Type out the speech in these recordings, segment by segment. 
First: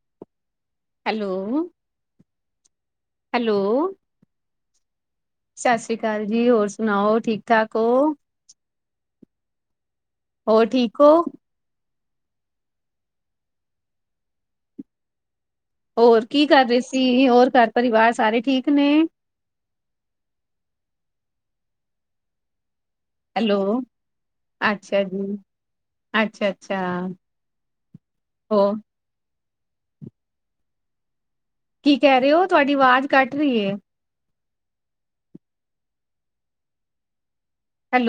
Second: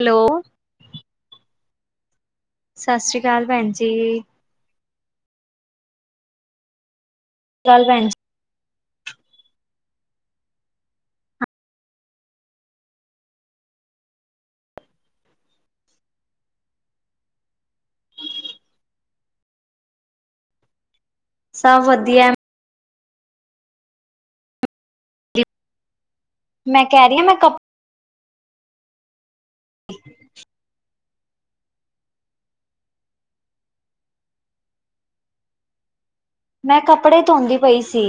Hello. Hello. ਸਤਿ ਸ੍ਰੀ ਅਕਾਲ ਭੈਣ ਜੀ। ਹੈਲੋ ਸਤਿ ਸ੍ਰੀ ਅਕਾਲ ਜੀ, ਹੋਰ ਸੁਣਾਓ ਸ਼੍ਰੀ ਠੀਕ-ਠਾਕ ਅਕਾਲ ਭੈਣ ਓ? ਜੀ, ਹੋਰ, ਠੀਕ ਓ? ਹੋਰ ਕੀ ਕਰ ਰਹੇ ਸੀ, ਹੋਰ ਘਰ-ਪਰਿਵਾਰ ਸਾਰੇ ਠੀਕ ਨੇ? ਸਭ ਵਧੀਆ। ਹੈਲੋ, ਅੱਛਾ ਜੀ। ਅੱਛਾ-ਅੱਛਾ, ਮੈਂ ਕਹਿ ਰਹੀ ਹਾਂ ਮੈਂ ਕੱਪ ਹੋ ਕੀ ਕਹਿ ਰਹੇ ਓ, ਤੁਹਾਡੀ ਅਵਾਜ਼ ਕੱਟ ਰਹੀ ਏ। ਮੈਂ ਕੱਪੜੇ ਧੋਂਦੀ ਪਈ ਸੀ।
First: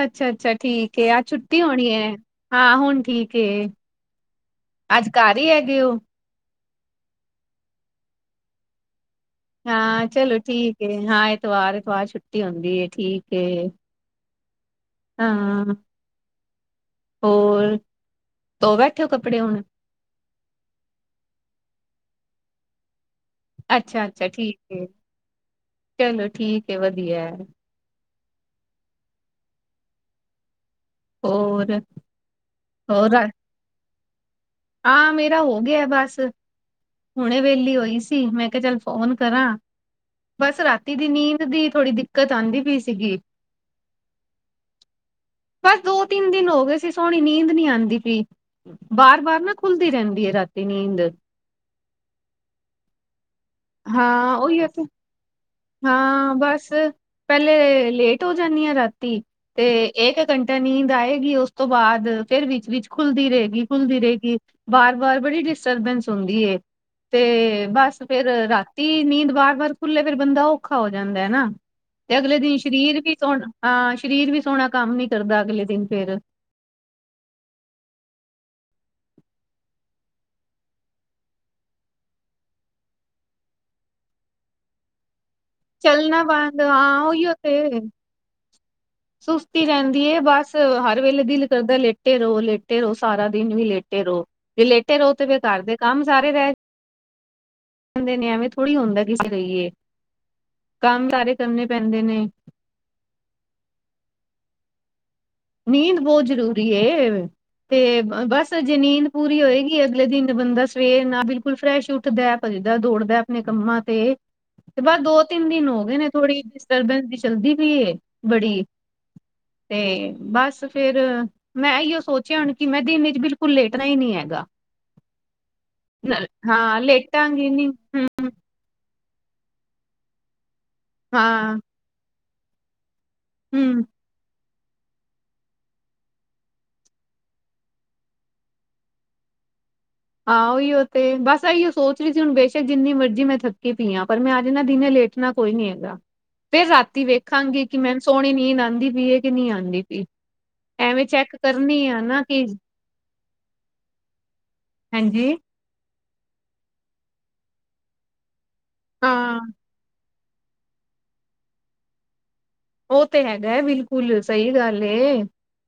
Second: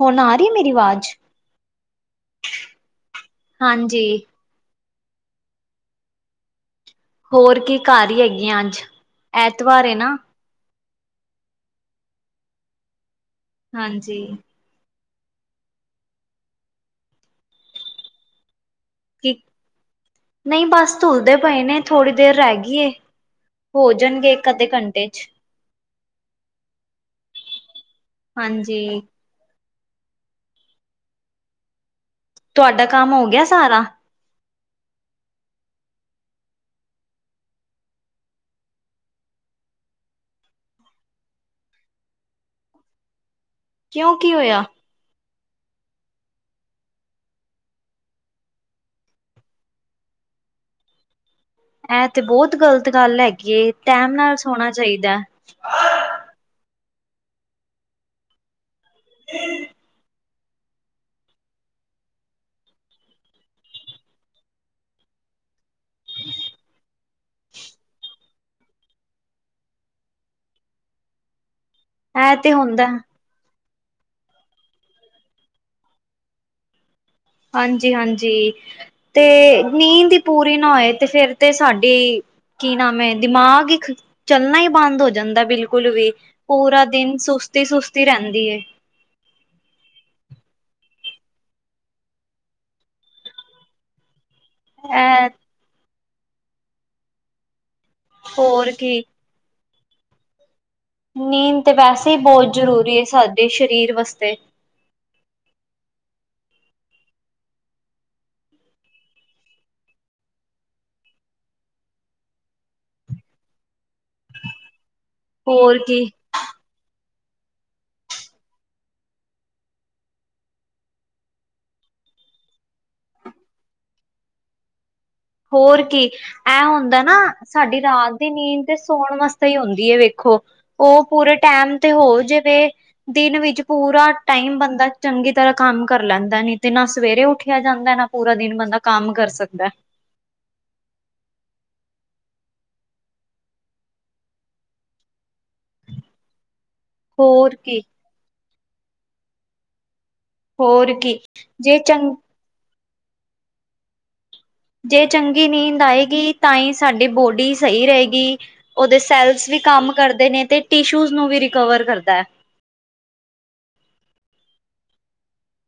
ਹੁਣ ਆ ਰਹੀ ਹੈ ਮੇਰੀ ਠੀਕ ਏ, ਆਵਾਜ਼? ਅੱਜ ਛੁੱਟੀ ਹੋਣੀ ਏ, ਹਾਂ ਹੁਣ ਠੀਕ ਏ। ਹਾਂਜੀ, ਅੱਜ ਘਰ ਈ ਹੈਗੇ ਓ? ਹੋਰ ਕੀ ਘਰ ਹੀ ਹੈਗੀ ਆਂ, ਅੱਜ। ਐਤਵਾਰ ਏ ਹਾਂ ਨਾ, ਚਲੋ ਠੀਕ ਏ, ਹਾਂ ਏਤਵਾਰ-ਏਤਵਾਰ ਛੁੱਟੀ ਹੁੰਦੀ ਏ, ਠੀਕ ਏ। ਹਾਂਜੀ। ਹਾਂ, ਹੋਰ, ਧੋ ਬੈਠੇ ਓ ਕੀ ਕੱਪੜੇ ਹੁਣ? ਨਹੀਂ ਬਸ ਧੁਲਦੇ ਪਏ ਨੇ, ਥੋੜੀ ਦੇਰ ਰਹਿ ਗਈਏ, ਹੋ ਅੱਛਾ ਅੱਛਾ ਜਾਣਗੇ ਠੀਕ ਇੱਕ-ਅੱਧੇ ਏ। ਘੰਟੇ'ਚ। ਚਲੋ ਠੀਕ ਏ, ਵਧੀਆ। ਹਾਂਜੀ। ਹੋਰ? ਤੁਹਾਡਾ ਕੰਮ ਹੋਰ ਹੋ ਗਿਆ ਸਾਰਾ? ਹਾਂ ਮੇਰਾ ਹੋ ਗਿਆ ਬਸ ਹੁਣੇ ਵਿਹਲੀ ਹੋਈ ਸੀ ਮੈਂ ਕਿਹਾ ਚੱਲ ਫੋਨ ਕਰਾਂ। ਬਸ ਰਾਤੀ ਦੀ ਨੀਂਦ ਦੀ ਥੋੜ੍ਹੀ ਦਿੱਕਤ ਆਦੀ ਪਈ ਸੀਗੀ। ਕਿਉਂ ਕੀ ਹੋਇਆ? ਬਸ ਦੋ ਤਿੰਨ ਦਿਨ ਹੋ ਗਏ ਸੀ ਸੋਹਣੀ ਨੀਂਦ ਨੀ ਆਂਦੀ ਪਈ। ਬਾਰ ਬਾਰ ਨਾ ਖੁੱਲਦੀ ਰਹਿੰਦੀ ਐ ਰਾਤੀ ਨੀਂਦ, ਐਂ ਤੇ ਬਹੁਤ ਗ਼ਲਤ ਗੱਲ ਹੈਗੀ ਏ। ਟੈਮ ਨਾਲ ਹਾਂ ਓਈਓ ਸੋਣਾ ਐਥੇ, ਚਾਹੀਦਾ, ਹਾਂ ਬਸ ਪਹਿਲੇ ਲੇਟ ਹੋ ਜਾਨੀ ਆ ਰਾਤੀ ਤੇ ਇਹ ਘੰਟਾ ਨੀਂਦ ਆਏਗੀ ਤੋਂ ਬਾਅਦ ਫੇਰ ਵਿੱਚ ਵਿੱਚ ਖੁੱਲਦੀ ਰਹੇਗੀ ਖੁੱਲਦੀ ਰਹੇਗੀ। ਵਾਰ ਵਾਰ ਬੜੀ ਡਿਸਟਰਬੈਂਸ ਹੁੰਦੀ ਏ। ਤੇ ਬਸ ਫਿਰ ਰਾਤੀ ਨੀਂਦ ਵਾਰ ਵਾਰ ਖੁੱਲੇ ਫਿਰ ਬੰਦਾ ਔਖਾ ਹੋ ਜਾਂਦਾ ਹਨਾ। ਤੇ ਇਹ ਅਗਲੇ ਦਿਨ ਹੁੰਦਾ ਸਰੀਰ ਵੀ ਸੋਹਣਾ ਹਾਂ ਸਰੀਰ ਵੀ ਸੋਹਣਾ ਕੰਮ ਨੀ ਕਰਦਾ ਅਗਲੇ ਦਿਨ ਫਿਰ। ਹਾਂਜੀ ਹਾਂਜੀ, ਤੇ ਨੀਂਦ ਈ ਪੂਰੀ ਨਾ ਹੋਏ ਤੇ ਫੇਰ ਤੇ ਸਾਡੀ ਕੀ ਨਾਮ ਐ ਦਿਮਾਗ ਈ ਚੱਲਣਾ ਹੀ ਬੰਦ ਹੋ ਜਾਂਦਾ ਬਿਲਕੁਲ ਬਿਲਕੁਲ ਵੀ ਚੱਲਣਾ ਬੰਦ ਪੂਰਾ ਹਾਂ ਦਿਨ ਉਹੀਓ ਤੇ ਸੁਸਤੀ-ਸੁਸਤੀ ਰਹਿੰਦੀ ਐ। ਸੁਸਤੀ ਰਹਿੰਦੀ ਏ ਬਸ ਹਰ ਵੇਲੇ ਦਿਲ ਕਰਦਾ ਲੇਟੇ ਰਹੋ, ਲੇਟੇ ਰਹੋ ਸਾਰਾ ਦਿਨ ਵੀ ਲੇਟੇ ਰਹੋ। ਲੇਟੇ ਰਹੋ ਤੇ ਐ ਫਿਰ ਘਰਦੇ ਕੰਮ ਸਾਰੇ ਰਹਿ ਕਦੇ ਨੇ ਐਵੇਂ ਹੋਰ ਥੋੜ੍ਹੀ ਕੀ ਹੁੰਦਾ ਕਿ [unintelligible] ਲਈਏ ਕੰਮ ਸਾਰੇ ਨੀਂਦ ਕਰਨੇ ਤੇ ਪੈਂਦੇ ਵੈਸੇ ਹੀ ਨੇ। ਬਹੁਤ ਜ਼ਰੂਰੀ ਐ ਸਾਡੇ ਸਰੀਰ ਵਾਸਤੇ, ਨੀਂਦ ਬਹੁਤ ਜ਼ਰੂਰੀ ਐ। ਤੇ ਬਸ ਜੇ ਨੀਂਦ ਪੂਰੀ ਹੋਏਗੀ ਅਗਲੇ ਦਿਨ ਬੰਦਾ ਸਵੇਰ ਨਾ ਬਿਲਕੁਲ ਫਰੈਸ਼ ਉੱਠਦਾ। ਭੱਜਦਾ ਦੌੜਦਾ ਆਪਣੇ ਕੰਮਾਂ ਤੇ, ਤੇ ਬਸ ਦੋ ਤਿੰਨ ਦਿਨ ਹੋਰ ਹੋ ਗਏ ਕੀ ਨੇ ਥੋੜੀ ਡਿਸਟਰਬੈਂਸ ਦੀ ਚਲਦੀ ਪਈ ਏ ਬੜੀ ਤੇ ਬਸ ਫਿਰ ਮੈਂ ਐਇਉ ਸੋਚਿਆ ਹੁਣ ਕਿ ਮੈਂ ਦਿਨ ਬਿਲਕੁਲ ਲੇਟਣਾ ਈ ਨੀ ਹੈਗਾ। [inaudible] ਹੋਰ ਕੀ ਨ- ਐ ਹਾਂ ਹੁੰਦਾ ਨਾ ਲੇਟਾਂਗੀ ਨੀ ਸਾਡੀ ਰਾਤ ਤੇ ਨੀਂਦ ਤੇ ਸੋਣ ਵਾਸਤੇ ਈ ਹੁੰਦੀ ਐ ਵੇਖੋ ਉਹ ਪੂਰੇ ਹਾਂ ਟਾਈਮ ਤੇ ਹੋ ਜਾਵੇ, ਦਿਨ ਵਿੱਚ ਹੂੰ ਪੂਰਾ ਟਾਈਮ ਬੰਦਾ ਚੰਗੀ ਤਰ੍ਹਾਂ ਕੰਮ ਕਰ ਲੈਂਦਾ ਨਹੀ ਤੇ ਨਾ ਸਵੇਰੇ ਉੱਠਿਆ ਜਾਂਦਾ ਨਾ ਪੂਰਾ ਦਿਨ ਬੰਦਾ ਕੰਮ ਕਰ ਸਕਦਾ। ਆਹ ਹੀ ਉਈਉ ਤੇ ਬਸ ਇਹੀਓ ਸੋਚ ਰੀ ਸੀ ਹੁਣ ਬੇਸ਼ੱਕ ਜਿੰਨੀ ਮਰਜ਼ੀ ਮੈਂ ਥੱਕੀ ਪੀ ਆ ਪਰ ਮੈਂ ਅੱਜ ਨਾ ਦਿਨੇ ਲੇਟ ਣਾ ਕੋਈ ਨੀ ਹੈਗਾ, ਫੇਰ ਰਾਤੀ ਹੋਰ ਵੇਖਾਂਗੇ ਕਿ ਕੀ ਮੈਂ ਸੋਹਣੀ ਨੀਂਦ ਆਂਦੀ ਪਈ ਐ ਕਿ ਨੀਂ ਆਂਦੀ ਪਈ ਹੋਰ ਐਵੇਂ ਕੀ ਚੈੱਕ ਜੇ ਕਰਨੀ ਆ ਚੰ ਨਾ ਕਿ ਜੇ ਹਾਂਜੀ ਚੰਗੀ ਨੀਂਦ ਆਏਗੀ ਤਾਂਈ ਸਾਡੀ ਬੋਡੀ ਸਈ ਰਹੇਗੀ। ਉਹਦੇ ਹਾਂ ਸੈਲਸ ਵੀ ਕੰਮ ਕਰਦੇ ਨੇ ਤੇ ਟਿਸ਼ੂਜ ਨੂੰ ਵੀ ਰਿਕਵਰ ਕਰਦਾ। ਉਹ ਤੇ ਹੈਗਾ ਬਿਲਕੁਲ ਸਹੀ ਗੱਲ ਏ।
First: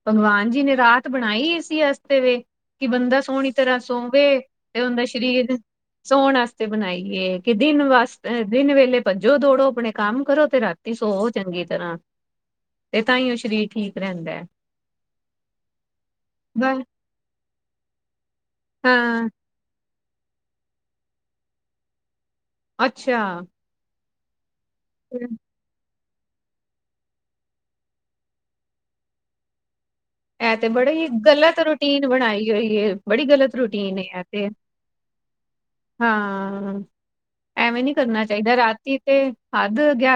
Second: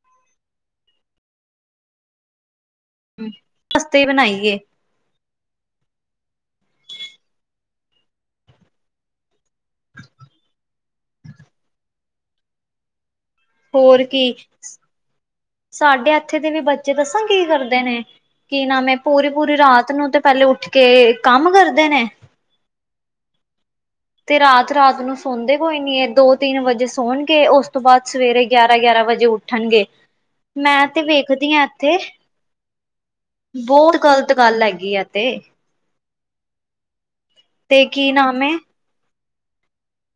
ਭਗਵਾਨ ਜੀ ਨੇ ਰਾਤ ਬਣਾਈ ਇਸੀ ਵਸਤੇ ਵੇ ਕਿ ਬੰਦਾ ਸੋਹਣੀ ਤਰ੍ਹਾਂ ਸਸਤੇ ਸੋਵੇ। ਬਣਾਈਏ ਤੇ ਉਂਦਾ ਸਰੀਰ ਸੌਣ ਵਾਸਤੇ ਬਣਾਈਏ ਕਿ ਦਿਨ ਵਾਸਤੇ ਦਿਨ ਵੇਲੇ ਭੱਜੋ ਦੌੜੋ ਆਪਣੇ ਕੰਮ ਕਰੋ ਤੇ ਰਾਤੀ ਤੇ ਸੋ ਚੰਗੀ ਤਰ੍ਹਾਂ, ਤੇ ਤਾਂਹੀ ਉਹ ਸਰੀਰ ਠੀਕ ਹੋਰ ਕੀ ਰਹਿੰਦਾ। ਸਾਡੇ ਐਥੇ ਦੇ ਵੀ ਬ ਬੱਚੇ ਦੱਸਾਂ ਕੀ ਕਰਦੇ ਨੇ। ਕੀ ਨਾਮ ਏ ਹਾਂ ਪੂਰੀ ਪੂਰੀ ਰਾਤ ਨੂੰ ਤੇ ਪਹਿਲੇ ਉੱਠ ਕੇ ਕੰਮ ਕਰਦੇ ਨੇ, ਅੱਛਿਆ, ਤੇ ਰਾਤ-ਰਾਤ ਨੂੰ ਸੌਦੇ ਕੋਈ ਨੀ ਐ ਦੋ ਤਿੰਨ ਵਜੇ ਸੌਣਗੇ ਉਸ ਤੋ ਬਾਦ ਸਵੇਰੇ ਗਿਆਰਾਂ-ਗਿਆਰਾਂ ਵਜੇ ਉੱਠਣਗੇ। ਐ ਤੇ ਮੈਂ ਬੜੀ ਵੇਖਦੀ ਗ਼ਲਤ ਆ ਇੱਥੇ ਰੂਟੀਨ ਬਣਾਈ ਹੋਈ ਏ ਬੜੀ ਗ਼ਲਤ ਬਹੁਤ ਰੂਟੀਨ ਏ ਐ ਗ਼ਲਤ ਤੇ ਗੱਲ ਹੈਗੀ ਆ ਤੇ ਹਾਂ ਐਵੇਂ ਤੇ ਨੀ ਕੀ ਕਰਨਾ ਨਾਮ ਏ ਚਾਈਦਾ ਰਾਤੀ ਤੇ ਹੱਦ ਗਿਆ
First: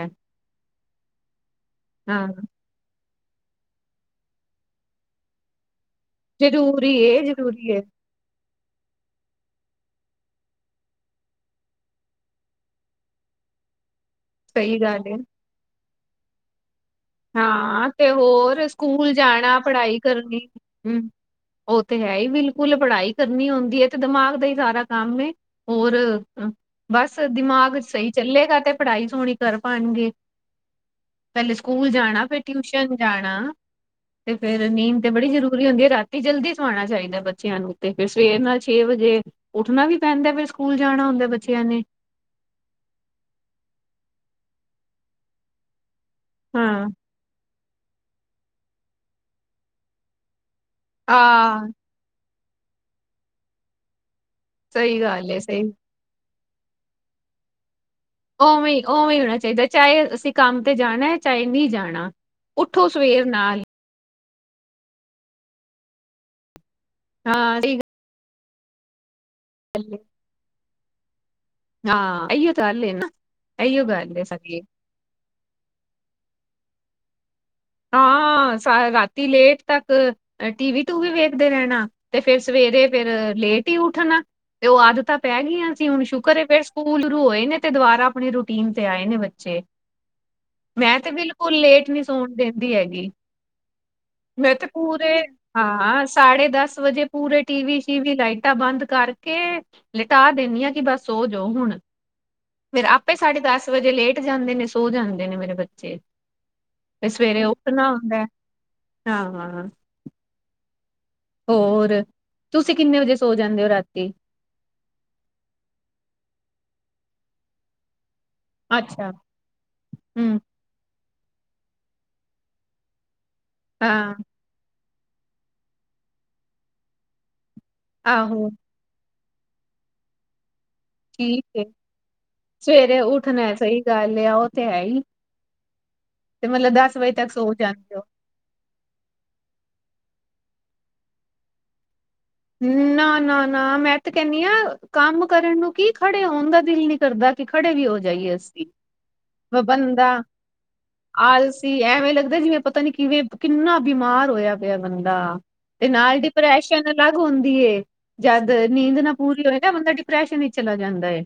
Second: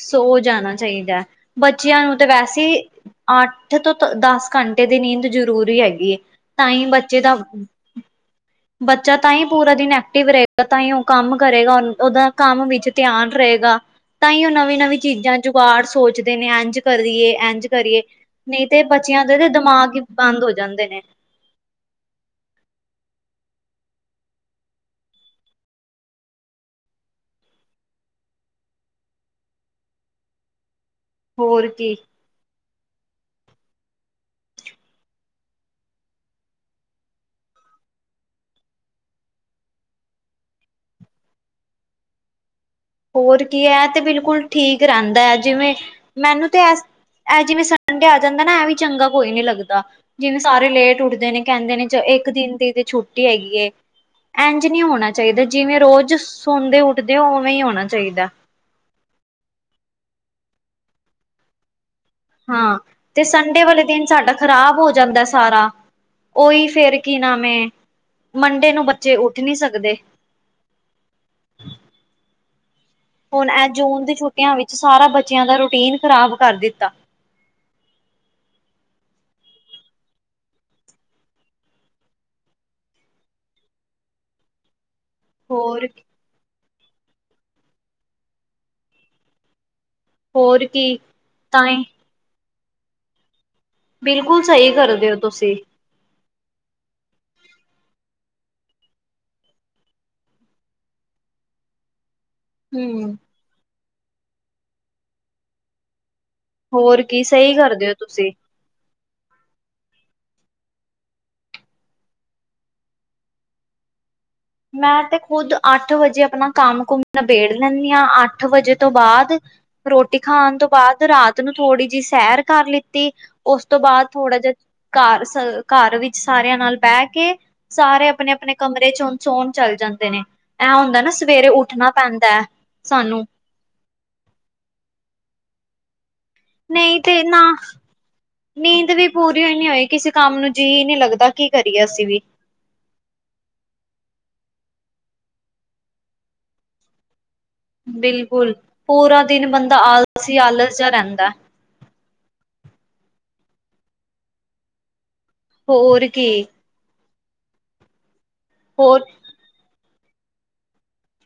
ਸੋ ਜਾਣਾ ਚਾਈਦੈ ਬੱਚਿਆਂ ਨੂੰ ਤਾਂ ਹਾਂ। ਵੈਸੇ ਅੱਠ ਤੋਂ-ਤੋਂ ਦਸ ਘੰਟੇ ਦੀ ਨੀਂਦ ਜ਼ਰੂਰੀ ਹੈਗੀ ਏ। ਤਾਂਈ ਜ਼ਰੂਰੀ ਬੱਚੇ ਏ ਦਾ ਜ਼ਰੂਰੀ ਏ ਬੱਚਾ ਤਾਂ ਈ ਪੂਰਾ ਦਿਨ ਐਕਟਿਵ ਰਏਗਾ ਤਾਂ ਹੀ ਓ ਕੰਮ ਕਰੇਗਾ ਉਦਾ ਕੰਮ ਵਿੱਚ ਧਿਆਨ ਰਏਗਾ ਤਾਂਈ ਓ ਸਹੀ ਨਵੀਂ-ਨਵੀਂ ਗੱਲ ਏ। ਚੀਜ਼ਾਂ ਜੁਗਾੜ ਸੋਚਦੇ ਨੇ ਇੰਜ ਕਰੀਏ ਇੰਝ ਹਾਂ ਕਰੀਏ ਤੇ ਨਈ ਹੋਰ ਤੇ ਸਕੂਲ ਬੱਚਿਆਂ ਦੇ ਜਾਣਾ ਦਿਮਾਗ ਈ ਬੰਦ ਹੋ ਜਾਂਦੇ ਨੇ। ਓ ਤੇ ਹੈ ਈ ਬਿਲਕੁਲ ਪੜ੍ਹਾਈ ਕਰਨੀ ਹੁੰਦੀ ਏ ਤੇ ਦਿਮਾਗ ਦਾ ਈ ਸਾਰਾ ਕੰਮ ਏ। ਹੋਰ ਬਸ ਦਿਮਾਗ ਸਈ ਚੱਲੇਗਾ ਤੇ ਪੜ੍ਹਾਈ ਸੋਣੀ ਕਰ ਪਾਣਗੇ। ਹੋਰ ਕੀ ਹਨਾ ਫਿਰ ਟਿਊਸ਼ਨ ਜਾਣਾ। ਤੇ ਫਿਰ ਨੀਂਦ ਤੇ ਬੜੀ ਜ਼ਰੂਰੀ ਹੁੰਦੀ ਏ ਰਾਤੀ ਜਲਦੀ ਸਵਾਣਾ ਚਾਈਦਾ ਬੱਚਿਆਂ ਨੂੰ ਤੇ ਫਿਰ ਸਵੇਰ ਨਾਲ ਛੇ ਵਜੇ ਉੱਠਣਾ ਵੀ ਪੈਂਦਾ ਫਿਰ ਸਕੂਲ ਹੁੰਦਾ ਬੱਚਿਆਂ ਨੇ। ਹੋਰ ਕੀ ਐ ਤੇ ਬਿਲਕੁਲ ਠੀਕ ਰੈਂਦੈ ਜਿਵੇਂ ਮੈਨੂੰ ਤੇ ਐਸ ਹਾਂ ਐ ਅ ਜਿਵੇਂ ਸਾ ਸੰਡੇ ਆ ਜਾਂਦਾ ਨਾ ਐ ਵੀ ਚੰਗਾ ਕੋਈ ਨੀ ਲੱਗਦਾ ਜਿਵੇਂ ਸਾਰੇ ਲੇਟ ਉਠਦੇ ਨੇ ਆਹ ਕੈਂਦੇ ਨੇ ਚਲੋ ਇੱਕ ਦਿਨ ਦੀ ਤੇ ਛੁੱਟੀ ਹੈਗੀ ਏ। ਇੰਝ ਨਈ ਸਹੀ ਹੋਣਾ ਗੱਲ ਏ ਚਾਈਦਾ ਸਹੀ ਜਿਵੇਂ ਰੋਜ਼ ਸੋਂ ਦੇ ਉੱਠਦੇ ਉਵੇਂ ਹੋਣਾ ਚਾਈਦਾ। ਉਵੇਂ-ਉਵੇਂ ਈ ਹੋਣਾ ਚਾਈਦਾ ਚਾਹੇ ਅਸੀਂ ਕੰਮ ਤੇ ਜਾਣਾ ਚਾਹੇ ਨਈ ਜਾਣਾ। ਹਾਂ ਉੱਠੋ ਤੇ ਸਵੇਰ ਨਾਲ ਸੰਡੇ ਵਾਲੇ ਦਿਨ ਸਾਡਾ ਖ਼ਰਾਬ ਹੋ ਜਾਂਦਾ ਸਾਰਾ ਉਹੀ ਫੇਰ ਕੀ ਨਾਮ ਹਾਂ ਏ ਸਹੀ ਮੰਡੇ ਨੂੰ ਬੱਚੇ ਉੱਠ ਨਈ ਗੱਲ ਸਕਦੇ। ਏ। ਹਾਂ ਅਈਓ ਤਾਂ ਅੱਲ ਏ ਨਾ ਹੁਣ ਐ ਇਹੀਓ ਜੂਨ ਦੀ ਗੱਲ ਏ ਛੁੱਟੀਆਂ ਸਾਡੀ ਵਿੱਚ ਸਾਰਾ ਬੱਚਿਆਂ ਦਾ ਰੂਟੀਨ ਖ਼ਰਾਬ ਕਰ ਦਿੱਤਾ। ਹਾਂ ਸਾ ਰਾਤੀ ਲੇਟ ਤੱਕ ਤੇ ਟੀਵੀ-ਟੂਵੀ ਵੇਖਦੇ ਰੈਣਾ ਤੇ ਫਿਰ ਸਵੇਰੇ ਫਿਰ ਲੇਟ ਈ ਉੱਠਣਾ ਤੇ ਓ ਆਦਤਾਂ ਪੈ ਗਈਆਂ ਸੀ ਹੋਰ ਹੁਣ ਸ਼ੁਕਰ ਏ ਫਿਰ ਸਕੂਲ ਰੋਏ ਨੇ ਤੇ ਦੁਬਾਰਾ ਆਪਣੇ ਰੂਟੀਨ ਤੇ ਆਏ ਨੇ‌ ਬੱਚੇ ਹੋਰ ਕੀ ਮੈਂ ਤੇ ਬਿਲਕੁਲ ਤਾਂਹੀ ਲੇਟ ਨੀ ਸੌਣ ਦੇਂਦੀ ਹੈਗੀ। ਬਿਲਕੁਲ ਮੈਂ ਤੇ ਸਹੀ ਕਰਦੇ ਪੂਰੇ ਹੋ ਤੁਸੀਂ ਹਾਂ ਸ ਸਾਢੇ ਦਸ ਵਜੇ ਪੂਰੇ ਟੀਵੀ-ਸ਼ੀਵੀ ਲਾਈਟਾਂ ਬੰਦ ਕਰਕੇ ਲਿਟਾ ਦੇਨੀ ਆ ਕਿ ਬਸ ਸੋ ਜੋ ਹੁਣ ਫਿਰ ਆਪੇ ਹੂੰ ਸਾਢੇ ਦਸ ਵਜੇ ਲੇਟ ਜਾਂਦੇ ਨੇ ਸੋ ਜਾਂਦੇ ਨੇ ਮੇਰੇ ਬੱਚੇ ਹੋਰ ਕੀ ਸਈ ਕਰਦੇ ਹੋ ਤੁਸੀਂ ਹਾਂ-ਹਾਂ-ਹਾਂ ਹੋਰ ਤੁਸੀਂ ਕਿੰਨੇ ਵਜੇ ਸੋ ਜਾਂਦੇ ਹੋ ਰਾਤੀ ਮੈਂ ਤੇ ਖੁੱਦ ਅੱਠ ਵਜੇ ਆਪਣਾ ਕੰਮ-ਕੁਮ ਨਿਬੇੜ ਲੈਂਨੀ ਆ ਅੱ ਅੱਠ ਵਜੇ ਤੋਂ ਅੱਛਾ ਬਾਦ ਰੋਟੀ ਹਮ ਖਾਣ ਤੋਂ ਬਾਦ ਰਾਤ ਨੂੰ ਥੋੜ੍ਹੀ ਜੀ ਸੈਰ ਕਰ ਲਿੱਤੀ‌ ਉਸ ਤੋਂ ਬਾਦ ਹਾਂ ਥੋੜਾ ਜਿ ਘਰ-ਘਰ ਵਿੱਚ ਸਾਰਿਆਂ ਨਾਲ ਬੈ ਕੇ ਸਾਰੇ ਆਹੋ ਆਪਣੇ-ਆਪਣੇ ਕਮਰੇ 'ਚੋਂ ਸੋਣ ਚੱਲ ਜਾਂਦੇ ਨੇ ਐ ਹੁੰਦਾ ਨਾ ਠੀਕ ਸਵੇਰੇ ਉੱਠਣਾ ਪੈਂਦਾ ਐ ਸਾਨੂੰ ਸਈ ਗੱਲ ਐ ਓ ਤੇ ਹੈ ਈ ਤੇ ਮਤਲਬ ਦਸ ਨਹੀਂ ਵਜੇ ਤੇ ਤੱਕ ਨਾ ਸੋ ਜਾਂਦੇ ਓ। ਨੀਂਦ ਵੀ ਪੂਰੀਓ ਨੀ ਹੋਈ ਕਿਸੇ ਕੰਮ ਜੀ ਨੀ ਲੱਗਦਾ ਕੀ ਕਰੀਏ ਅਸੀਂ ਵੀ ਨਾ-ਨਾ-ਨਾ ਮੈਂ ਤੇ ਕੈਨੀ ਆ‌ ਕੰਮ ਕਰਨ ਨੂੰ ਕੀ ਖੜੇ ਹੋਣ ਦਾ ਦਿਲ ਨੀ ਕਰਦਾ। ਖੜੇ ਵੀ ਹੋ ਜਾਈਏ ਬਿਲਕੁਲ ਅਸੀਂ ਪੂਰਾ ਦਿਨ ਵ ਬੰਦਾ ਆਲਸੀ ਆਲਸ ਜਾ ਰਹਿੰਦਾ ਆਲਸ ਕੀ ਐਵੇਂ ਲੱਗਦਾ ਜਿਵੇਂ ਪਤਾ ਨੀ ਕਿਵੇਂ ਕਿੰਨਾ ਬਿਮਾਰ ਹੋਇਆ ਪਿਆ। ਬੰਦਾ ਤੇ ਹੋਰ ਨਾਲ ਕੀ ਡਿਪਰੈਸ਼ਨ ਅਲੱਗ ਹੁੰਦੀ ਏ। ਜਦ ਨੀਂਦ ਹੋਰ ਨਾ ਪੂਰੀ ਹੋਏ ਨਾ ਬੰਦਾ ਦ ਪ੍ਰੈਸ਼ਨ ਵਿਚ ਚਲਾ ਜਾਂਦਾ ਏ।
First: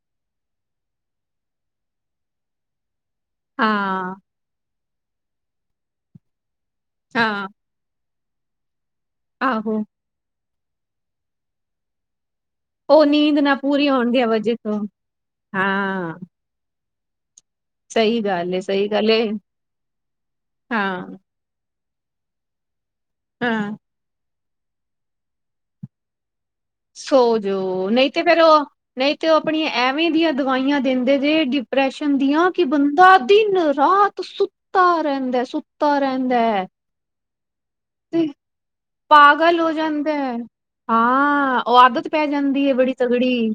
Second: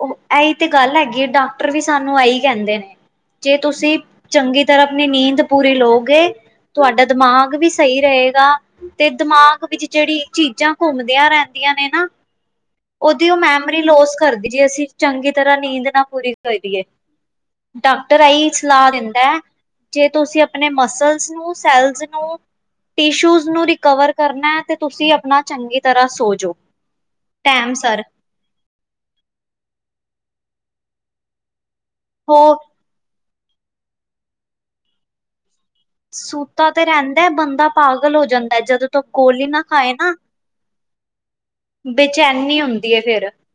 ਉਹ ਇਹੀ ਤੇ ਗੱਲ ਹੈਗੀ ਐ ਡਾਕਟਰ ਵੀ ਸਾਨੂੰ ਇਹੀ ਕਹਿੰਦੇ ਨੇ ਜੇ ਤੁਸੀਂ ਹਾਂ ਚੰਗੀ ਤਰ੍ਹਾਂ ਆਪਣੀ ਨੀਂਦ ਪੂਰੀ ਲਓਗੇ ਤੁਹਾਡਾ ਹਾਂ ਦਿਮਾਗ ਵੀ ਸਹੀ ਰਹੇਗਾ। ਤੇ ਦਿਮਾਗ ਆਹੋ ਵਿੱਚ ਜਿਹੜੀ ਚੀਜ਼ਾਂ ਘੁੰਮਦੀਆਂ ਰਹਿੰਦੀਆਂ ਨੇ ਨਾ ਉਹਦੀ ਉਹ ਨੀਂਦ ਨਾ ਮੈਮਰੀ ਪੂਰੀ ਹੋਣ ਲੋਸ ਦੀ ਕਰਦੀ ਵਜ੍ਹਾ ਜੇ ਅਸੀਂ ਤੋਂ ਚੰਗੀ ਤਰ੍ਹਾਂ ਨੀਂਦ ਨਾ ਹਾਂ ਪੂਰੀ ਕਰੀਏ। ਸਹੀ ਡਾਕਟਰ ਆਈ ਗੱਲ ਏ ਸਹੀ ਸਲਾਹ ਗੱਲ ਏ ਦਿੰਦਾ ਜੇ ਤੁਸੀਂ ਆਪਣੇ ਹਾਂ ਮਸਲਸ ਨੂੰ ਸੈਲਜ਼ ਨੂੰ ਟਿਸ਼ੂਜ਼ ਹਾਂ ਨੂੰ ਰਿਕਵਰ ਕਰਨਾ ਤੇ ਤੁਸੀਂ ਆਪਣਾ ਚੰਗੀ ਤਰ੍ਹਾਂ ਸੋਜੋ। ਸੋਜੋ ਨਈ ਤੇ ਤੇ ਫੇਰ ਉਹ ਨਈ ਤੇ ਉਹ ਆਪਣੀਆਂ ਐਵੇਂ ਦੀਆਂ ਦਵਾਈਆਂ ਦਿੰਦੇ ਦੇ ਡਿਪਰੈਸ਼ ਸ਼ਨ ਦੀਆ ਹੋ ਕਿ ਬੰਦਾ ਦਿਨ-ਰਾਤ ਸੁੱਤਾ ਰਹਿੰਦਾ ਸੁ ਸੂਤਾ ਤੇ ਰਹਿੰਦਾ ਬੰਦਾ ਪਾਗਲ ਹੋ ਤੇ ਜਾਂਦਾ ਜਦੋਂ ਤੱਕ ਗੋਲੀ ਪਾਗਲ ਨਾ ਹੋ ਖਾਏ ਜਾਂਦਾ। ਨਾ ਹਾਂ ਉਹ ਆਦਤ ਪੈ ਬੇਚੈਨੀ ਜਾਂਦੀ ਹੈ ਬੜੀ ਹੁੰਦੀ ਫੇਰ ਤਗੜੀ।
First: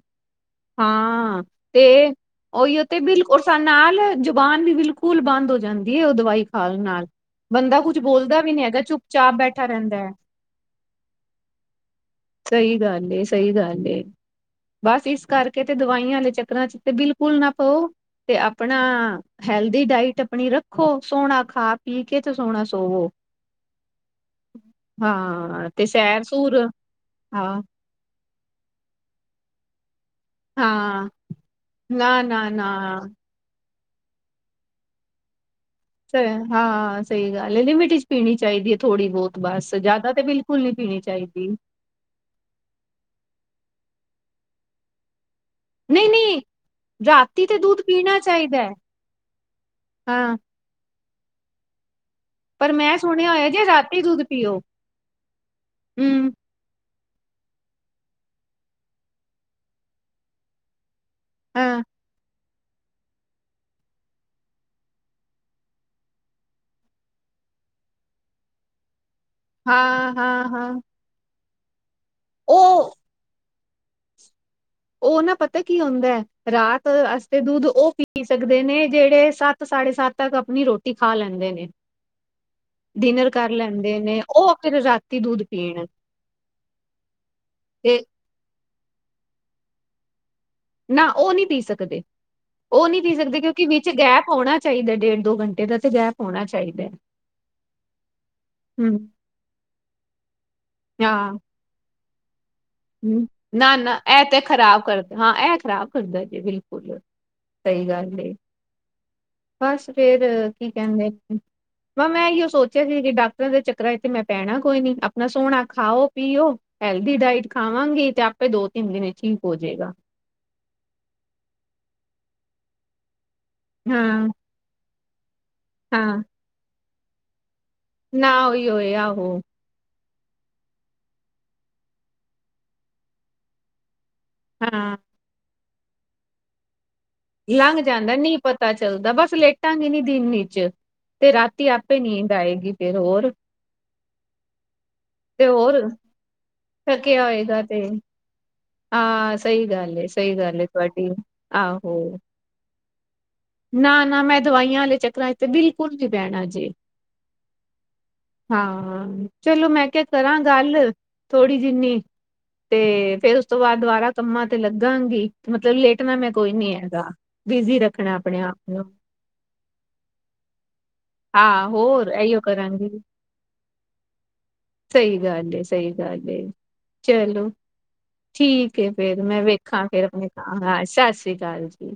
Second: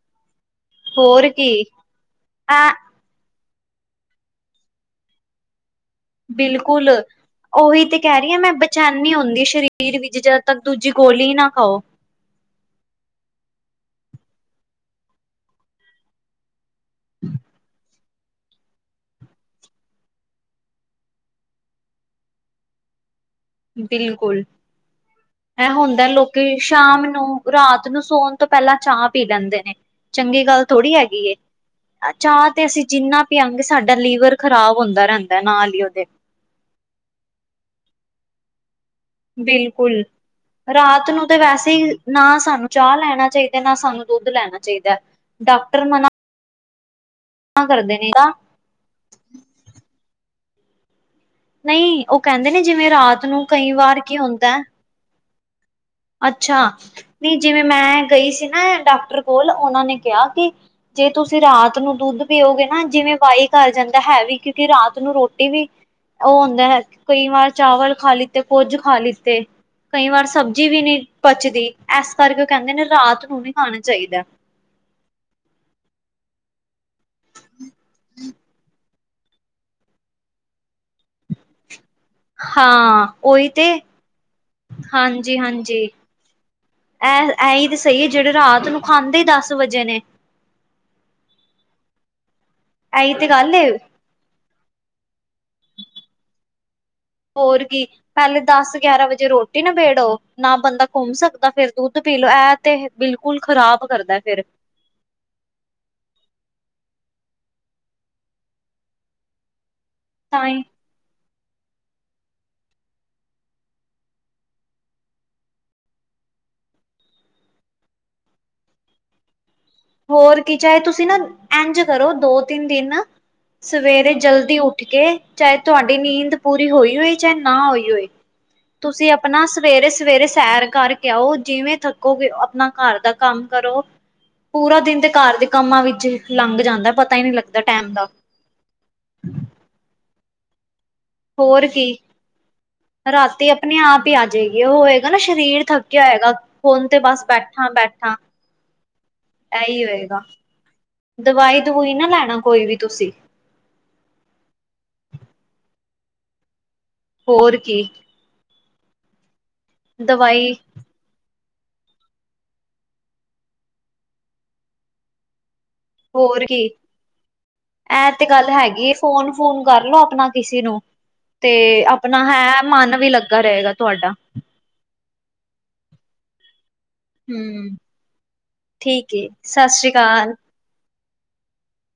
ਹੋਰ ਹਾਂ ਕੀ ਤੇ, ਐ ਉਹੀਉ ਤੇ ਬਿਲਕੁਲ ਉਸਾ ਨਾਲ ਜੁਬਾਨ ਵੀ ਬਿਲਕੁਲ ਬੰਦ ਹੋ ਜਾਦ ਨੀ ਉਹ ਦਵਾਈ ਖਾਣ ਬਿਲਕੁਲ ਨਾਲ ਬੰਦਾ ਉਹੀ ਤੇ ਕੁੱਝ ਕਹਿ ਰਹੀ ਹਾਂ ਬੋਲਦਾ ਵੀ ਨੀ ਹੈਗਾ ਚੁੱਪ-ਚਾਪ ਬੈਠਾ ਰਹਿੰਦਾ। ਤੱਦ ਦੂਜੀ ਗੋਲੀ ਨਾ ਖਾਓ। ਸਹੀ ਗੱਲ ਏ, ਸਹੀ ਗੱਲ ਏ, ਬਸ ਇਸ ਕਰਕੇ ਤੇ ਦਵਾਈਆਂ ਦੇ ਚੱਕਰਾਂ ਚ ਤੇ ਬਿਲਕੁਲ ਨਾ ਪੋ ਤੇ ਆਪਣਾ ਹੈਲਦੀ ਡਾਇਟ ਆਪਣੀ ਰੱਖੋ ਸੋਹਣਾ ਖਾ ਪੀ ਕੇ ਤੇ ਸੋਹਣਾ ਸੋਵੋ। ਬਿਲਕੁਲ, ਐ ਹਾਂ ਤੇ ਹੁੰਦਾ ਸੈਰ ਲੋਕੀ ਸੂਰ ਸ਼ਾਮ ਨੂੰ ਹਾਂ ਰਾਤ ਨੂੰ ਸੌਣ ਤੋਂ ਪਹਿਲਾਂ ਚਾਹ ਪੀ ਲੈਂਦੇ ਨੇ ਚੰਗੀ ਗੱਲ ਥੋੜ੍ਹੀ ਹਾਂ ਹੈਗੀ ਏ, ਨਾ ਅ ਨਾ ਚਾਹ ਤੇ ਨਾ ਅਸੀਂ ਜਿੰਨਾ ਪੀਆ ਗੇ ਸਾਡਾ ਲੀਵਰ ਖ਼ਰਾਬ ਹੁੰਦਾ ਰਹਿੰਦਾ ਨਾਲ ਈ ਉਹਦੇ ਸ ਹਾਂ ਸਹੀ ਗੱਲ ਐ, ਲਿਮਿਟ ਚ ਪੀਣੀ ਚਾਈਦੀ ਐ ਥੋੜ੍ਹੀ। ਬਹੁਤ ਬਸ ਬਿਲਕੁਲ ਜਿਆਦਾ ਤੇ ਬਿਲਕੁਲ ਨੀ ਪੀਣੀ ਰਾਤ ਨੂੰ ਤੇ ਚਾਈਦੀ। ਵੈਸੇ ਹੀ ਨਾ ਸਾਨੂੰ ਚਾਹ ਲੈਣਾ ਚਾਹੀਦਾ ਨਾ ਸਾਨੂੰ ਦੁੱਧ ਲੈਣਾ ਚਾਈਦਾ। ਨੀ-ਨੀ ਰਾਤੀ ਤੇ ਦੁੱਧ ਕਰਦੇ ਨੇ ਪੀਣਾ ਤਾਂ ਚਾਈਦਾ, ਹਾਂ। ਨਈ ਉਹ ਕਹਿੰਦੇ ਨੇ ਪਰ ਜਿਵੇਂ ਮੈਂ ਰਾਤ ਸੁਣਿਆ ਨੂੰ ਹੋਇਆ ਜੇ ਕਈ ਵਾਰ ਰਾਤੀ ਕੀ ਦੁੱਧ ਹੁੰਦਾ ਪੀਓ ਐ ਹਮ ਅੱਛਾ, ਨਈ ਜਿਵੇਂ ਮੈਂ ਗਈ ਸੀ ਨਾ ਡਾਕਟਰ ਕੋਲ ਉਹਨਾਂ ਨੇ ਕਿਹਾ ਕਿ ਜੇ ਤੁਸੀਂ ਰਾਤ ਹਾਂ ਨੂੰ ਦੁੱਧ ਪੀਉਗੇ ਨਾ ਜਿਵੇਂ ਵਾਈ ਕਰ ਜਾਂਦਾ ਐ ਹੈ ਵੀ, ਕਿਉਂਕਿ ਰਾਤ ਨੂੰ ਰੋਟੀ ਵੀ ਉਹ ਹੁੰਦਾ ਐ, ਕਈ ਵਾਰ ਚਾਵਲ ਖਾ ਲਿੱਤੇ ਕੁੱਝ ਖਾ ਲਿੱਤੇ ਕਈ ਹਾਂ ਵਾਰ ਹਾਂ ਸਬਜ਼ੀ ਹਾਂ ਵੀ ਨਈ ਪਚਦੀ ਇਸ ਕਰਕੇ ਉਹ ਕਹਿੰਦੇ ਨੇ ਰਾਤ ਨੂੰ ਨੀ ਖਾਣਾ ਚਾਈਦਾ। ਉਹ ਨਾ ਪਤਾ ਕੀ ਹੁੰਦਾ ਐ, ਰਾਤ ਆਸ ਤੇ ਦੁੱਧ ਉਹ ਪੀ ਸਕਦੇ ਨੇ ਜਿਹੜੇ ਸੱਤ-ਸਾਢੇ ਸੱਤ ਤੱਕ ਆਪਣੀ ਰੋਟੀ ਖਾ ਲੈਂਦੇ ਨੇ ਹਾਂ ਡਿਨਰ ਉਹੀ ਕਰ ਤੇ ਲੈਂਦੇ ਨੇ ਉਹ ਫਿਰ ਰਾਤੀ ਦੁੱਧ ਪੀਣ। ਐਹ ਇਹੀ ਤੇ ਸਹੀ ਐ, ਜਿਹੜੇ ਰਾਤ ਨੂੰ ਖਾਂਦੇ ਹੀ ਦਸ ਵਜੇ ਨੇ ਨਾ ਉਹ ਨੀ ਪੀ ਸਕਦੇ, ਉਹ ਨੀ ਇਹੀ ਪੀ ਤੇ ਸਕਦੇ ਗੱਲ ਏ ਕਿਉਂਕਿ ਵਿੱਚ ਗੈਪ ਆਉਣਾ ਚਾਈਦਾ ਡੇਢ-ਦੋ ਘੰਟੇ ਦਾ ਤੇ ਗੈਪ ਹੋਣਾ ਚਾਈਦਾ। ਹੋਰ ਕੀ ਪਹਿਲੇ ਦਸ-ਗਿਆਰਾਂ ਵਜੇ ਰੋਟੀ ਨਿਬੇੜੋ ਨਾ ਬੰਦਾ ਘੁੰਮ ਹਾਂ ਸਕਦਾ ਫਿਰ ਦੁੱਧ ਪੀ ਲੋ ਐ ਹਮ ਨਾ- ਨਾ ਐ ਤੇ ਖ਼ਰਾਬ ਕਰ ਹਾਂ ਐ ਖ਼ਰਾਬ ਕਰਦਾ ਜੇ ਬਿਲਕੁਲ, ਸਹੀ ਗੱਲ ਏ। ਬਸ ਫੇਰ ਤਾਂ ਹੀ ਕੀ ਕਹਿੰਦੇ ਨਾ ਮੈਂ ਇਓ ਸੋਚਿਆ ਸੀ ਕਿ ਡਾਕਟਰਾਂ ਦੇ ਚੱਕਰਾਂ 'ਚ ਤੇ ਮੈਂ ਪੈਨਾ ਕੋਈ ਨੀ ਆਪਣਾ ਸੋਹਨਾ ਖਾਓ-ਪੀਓ, ਹੈਲਦੀ ਡਾਇਟ ਖਾਵਾਂਗੀ ਤੇ ਆਪੇ ਦੋ ਤਿੰਨ-ਦਿਨ 'ਚ ਠੀਕ ਹੋ ਜਾਏਗਾ। ਹੋਰ ਕੀ ਚਾਹੇ ਤੁਸੀਂ ਨਾ ਏੰਝ ਕਰੋ ਦੋ ਤਿੰਨ ਦਿਨ ਸਵੇਰੇ ਹਾਂ ਜਲਦੀ ਉੱਠ ਕੇ ਚਾਏ ਤੁਹਾਡੀ ਹਾਂ ਨੀਂਦ ਪੂਰੀ ਹੋਈ ਹੋਏ, ਚਾਹੇ ਨਾ ਹੋਈ ਹੋਏ, ਨਾ ਉਹੀ ਹੋਏ ਤੁਸੀਂ ਆਹੋ ਆਪਨਾ ਸ ਸਵੇਰੇ-ਸਵੇਰੇ ਸੈਰ ਕਰਕੇ ਆਓ, ਜਿਵੇਂ ਥੱਕੋਗੇ ਅਪਨਾ ਘਰ ਦਾ ਕੰਮ ਕਰੋ। ਪੂਰਾ ਹਾਂ ਦਿਨ ਤੇ ਘਰ ਦੇ ਕੰਮਾਂ ਵਿੱਚ ਲੰਘ ਜਾਂਦਾ ਪ ਲੰਘ ਜਾਂਦਾ ਨਹੀਂ ਪਤਾ ਚਲਦਾ ਬਸ ਲੇਟਾਂਗੇ ਨਹੀਂ ਦਿਨ ਇਚ ਤੇ ਹੋਰ ਰਾਤੀ ਆਪੇ ਨੀਂਦ ਆਏਗੀ ਫਿਰ ਹੋਰ। ਆਪਨੇ ਆਪ ਈ ਆ ਜਾਏਗੀ, ਉਹ ਹੋਏਗਾ ਨਾ ਤੇ ਸਰੀਰ ਹੋਰ ਥੱਕਿਆ ਹੋਏਗਾ। ਹੁਨ ਤੇ ਬਸ ਥੱਕਿਆ ਹੋਏਗਾ ਤੇ ਬੈਠਾਂ-ਬੈਠਾਂ ਹਾਂ ਸਹੀ ਇਹੀ ਗੱਲ ਏ ਹੋਏਗਾ, ਸਹੀ ਗੱਲ ਏ ਤੁਹਾਡੀ ਦਵਾਈ-ਦਵੂਈ ਨਾ ਲੈਣਾ ਕੋਈ ਵੀ ਤੁਸੀਂ। ਨਾ-ਨਾ ਮੈਂ ਦਵਾਈਆਂ ਆਲੇ ਚੱਕਰਾਂ 'ਚ ਤਾਂ ਬਿਲਕੁਲ ਨੀ ਪੈਨਾ ਜੇ ਹੋਰ ਕੀ। ਹਾਂ, ਚਲੋ ਮੈਂ ਕਿਆ ਕਰਾਂ ਦਵਾਈ ਗੱਲ ਥੋੜ੍ਹੀ ਜਿੰਨੀ, ਤੇ ਫੇਰ ਉਸ ਤੋਂ ਬਾਅਦ ਦੁਬਾਰਾ ਕੰਮਾਂ ਤੇ ਲੱਗਾਂਗੀ ਮਤਲਬ ਲੇ ਹੋਰ ਕੀ, ਐ ਤੇ ਆਪਣੇ ਗੱਲ ਆਪ ਨੂੰ ਹੈਗੀ ਏ ਫੋਨ-ਫੋਨ ਕਰਲੋ ਅਪਣਾ ਕਿਸੀ ਨੂੰ। ਹਾਂ ਤੇ ਹੋਰ ਆਪਣਾ ਇਹੀਓ ਹੈਂਅ ਕਰਾਂਗੀ ਮੱਨ ਵੀ ਲੱਗਾ ਰਏਗਾ ਤੁਹਾਡਾ। ਸਹੀ ਗੱਲ ਏ-ਸਹੀ ਗੱਲ ਏ। ਹੂੰ ਚਲੋ ਠੀਕ ਏ ਫਿਰ, ਮੈਂ ਵੇਖਾਂ ਫਿਰ ਆਪਣੇ ਹਾਂ-ਸਾਸਰੀ ਕਾਲ ਜੀ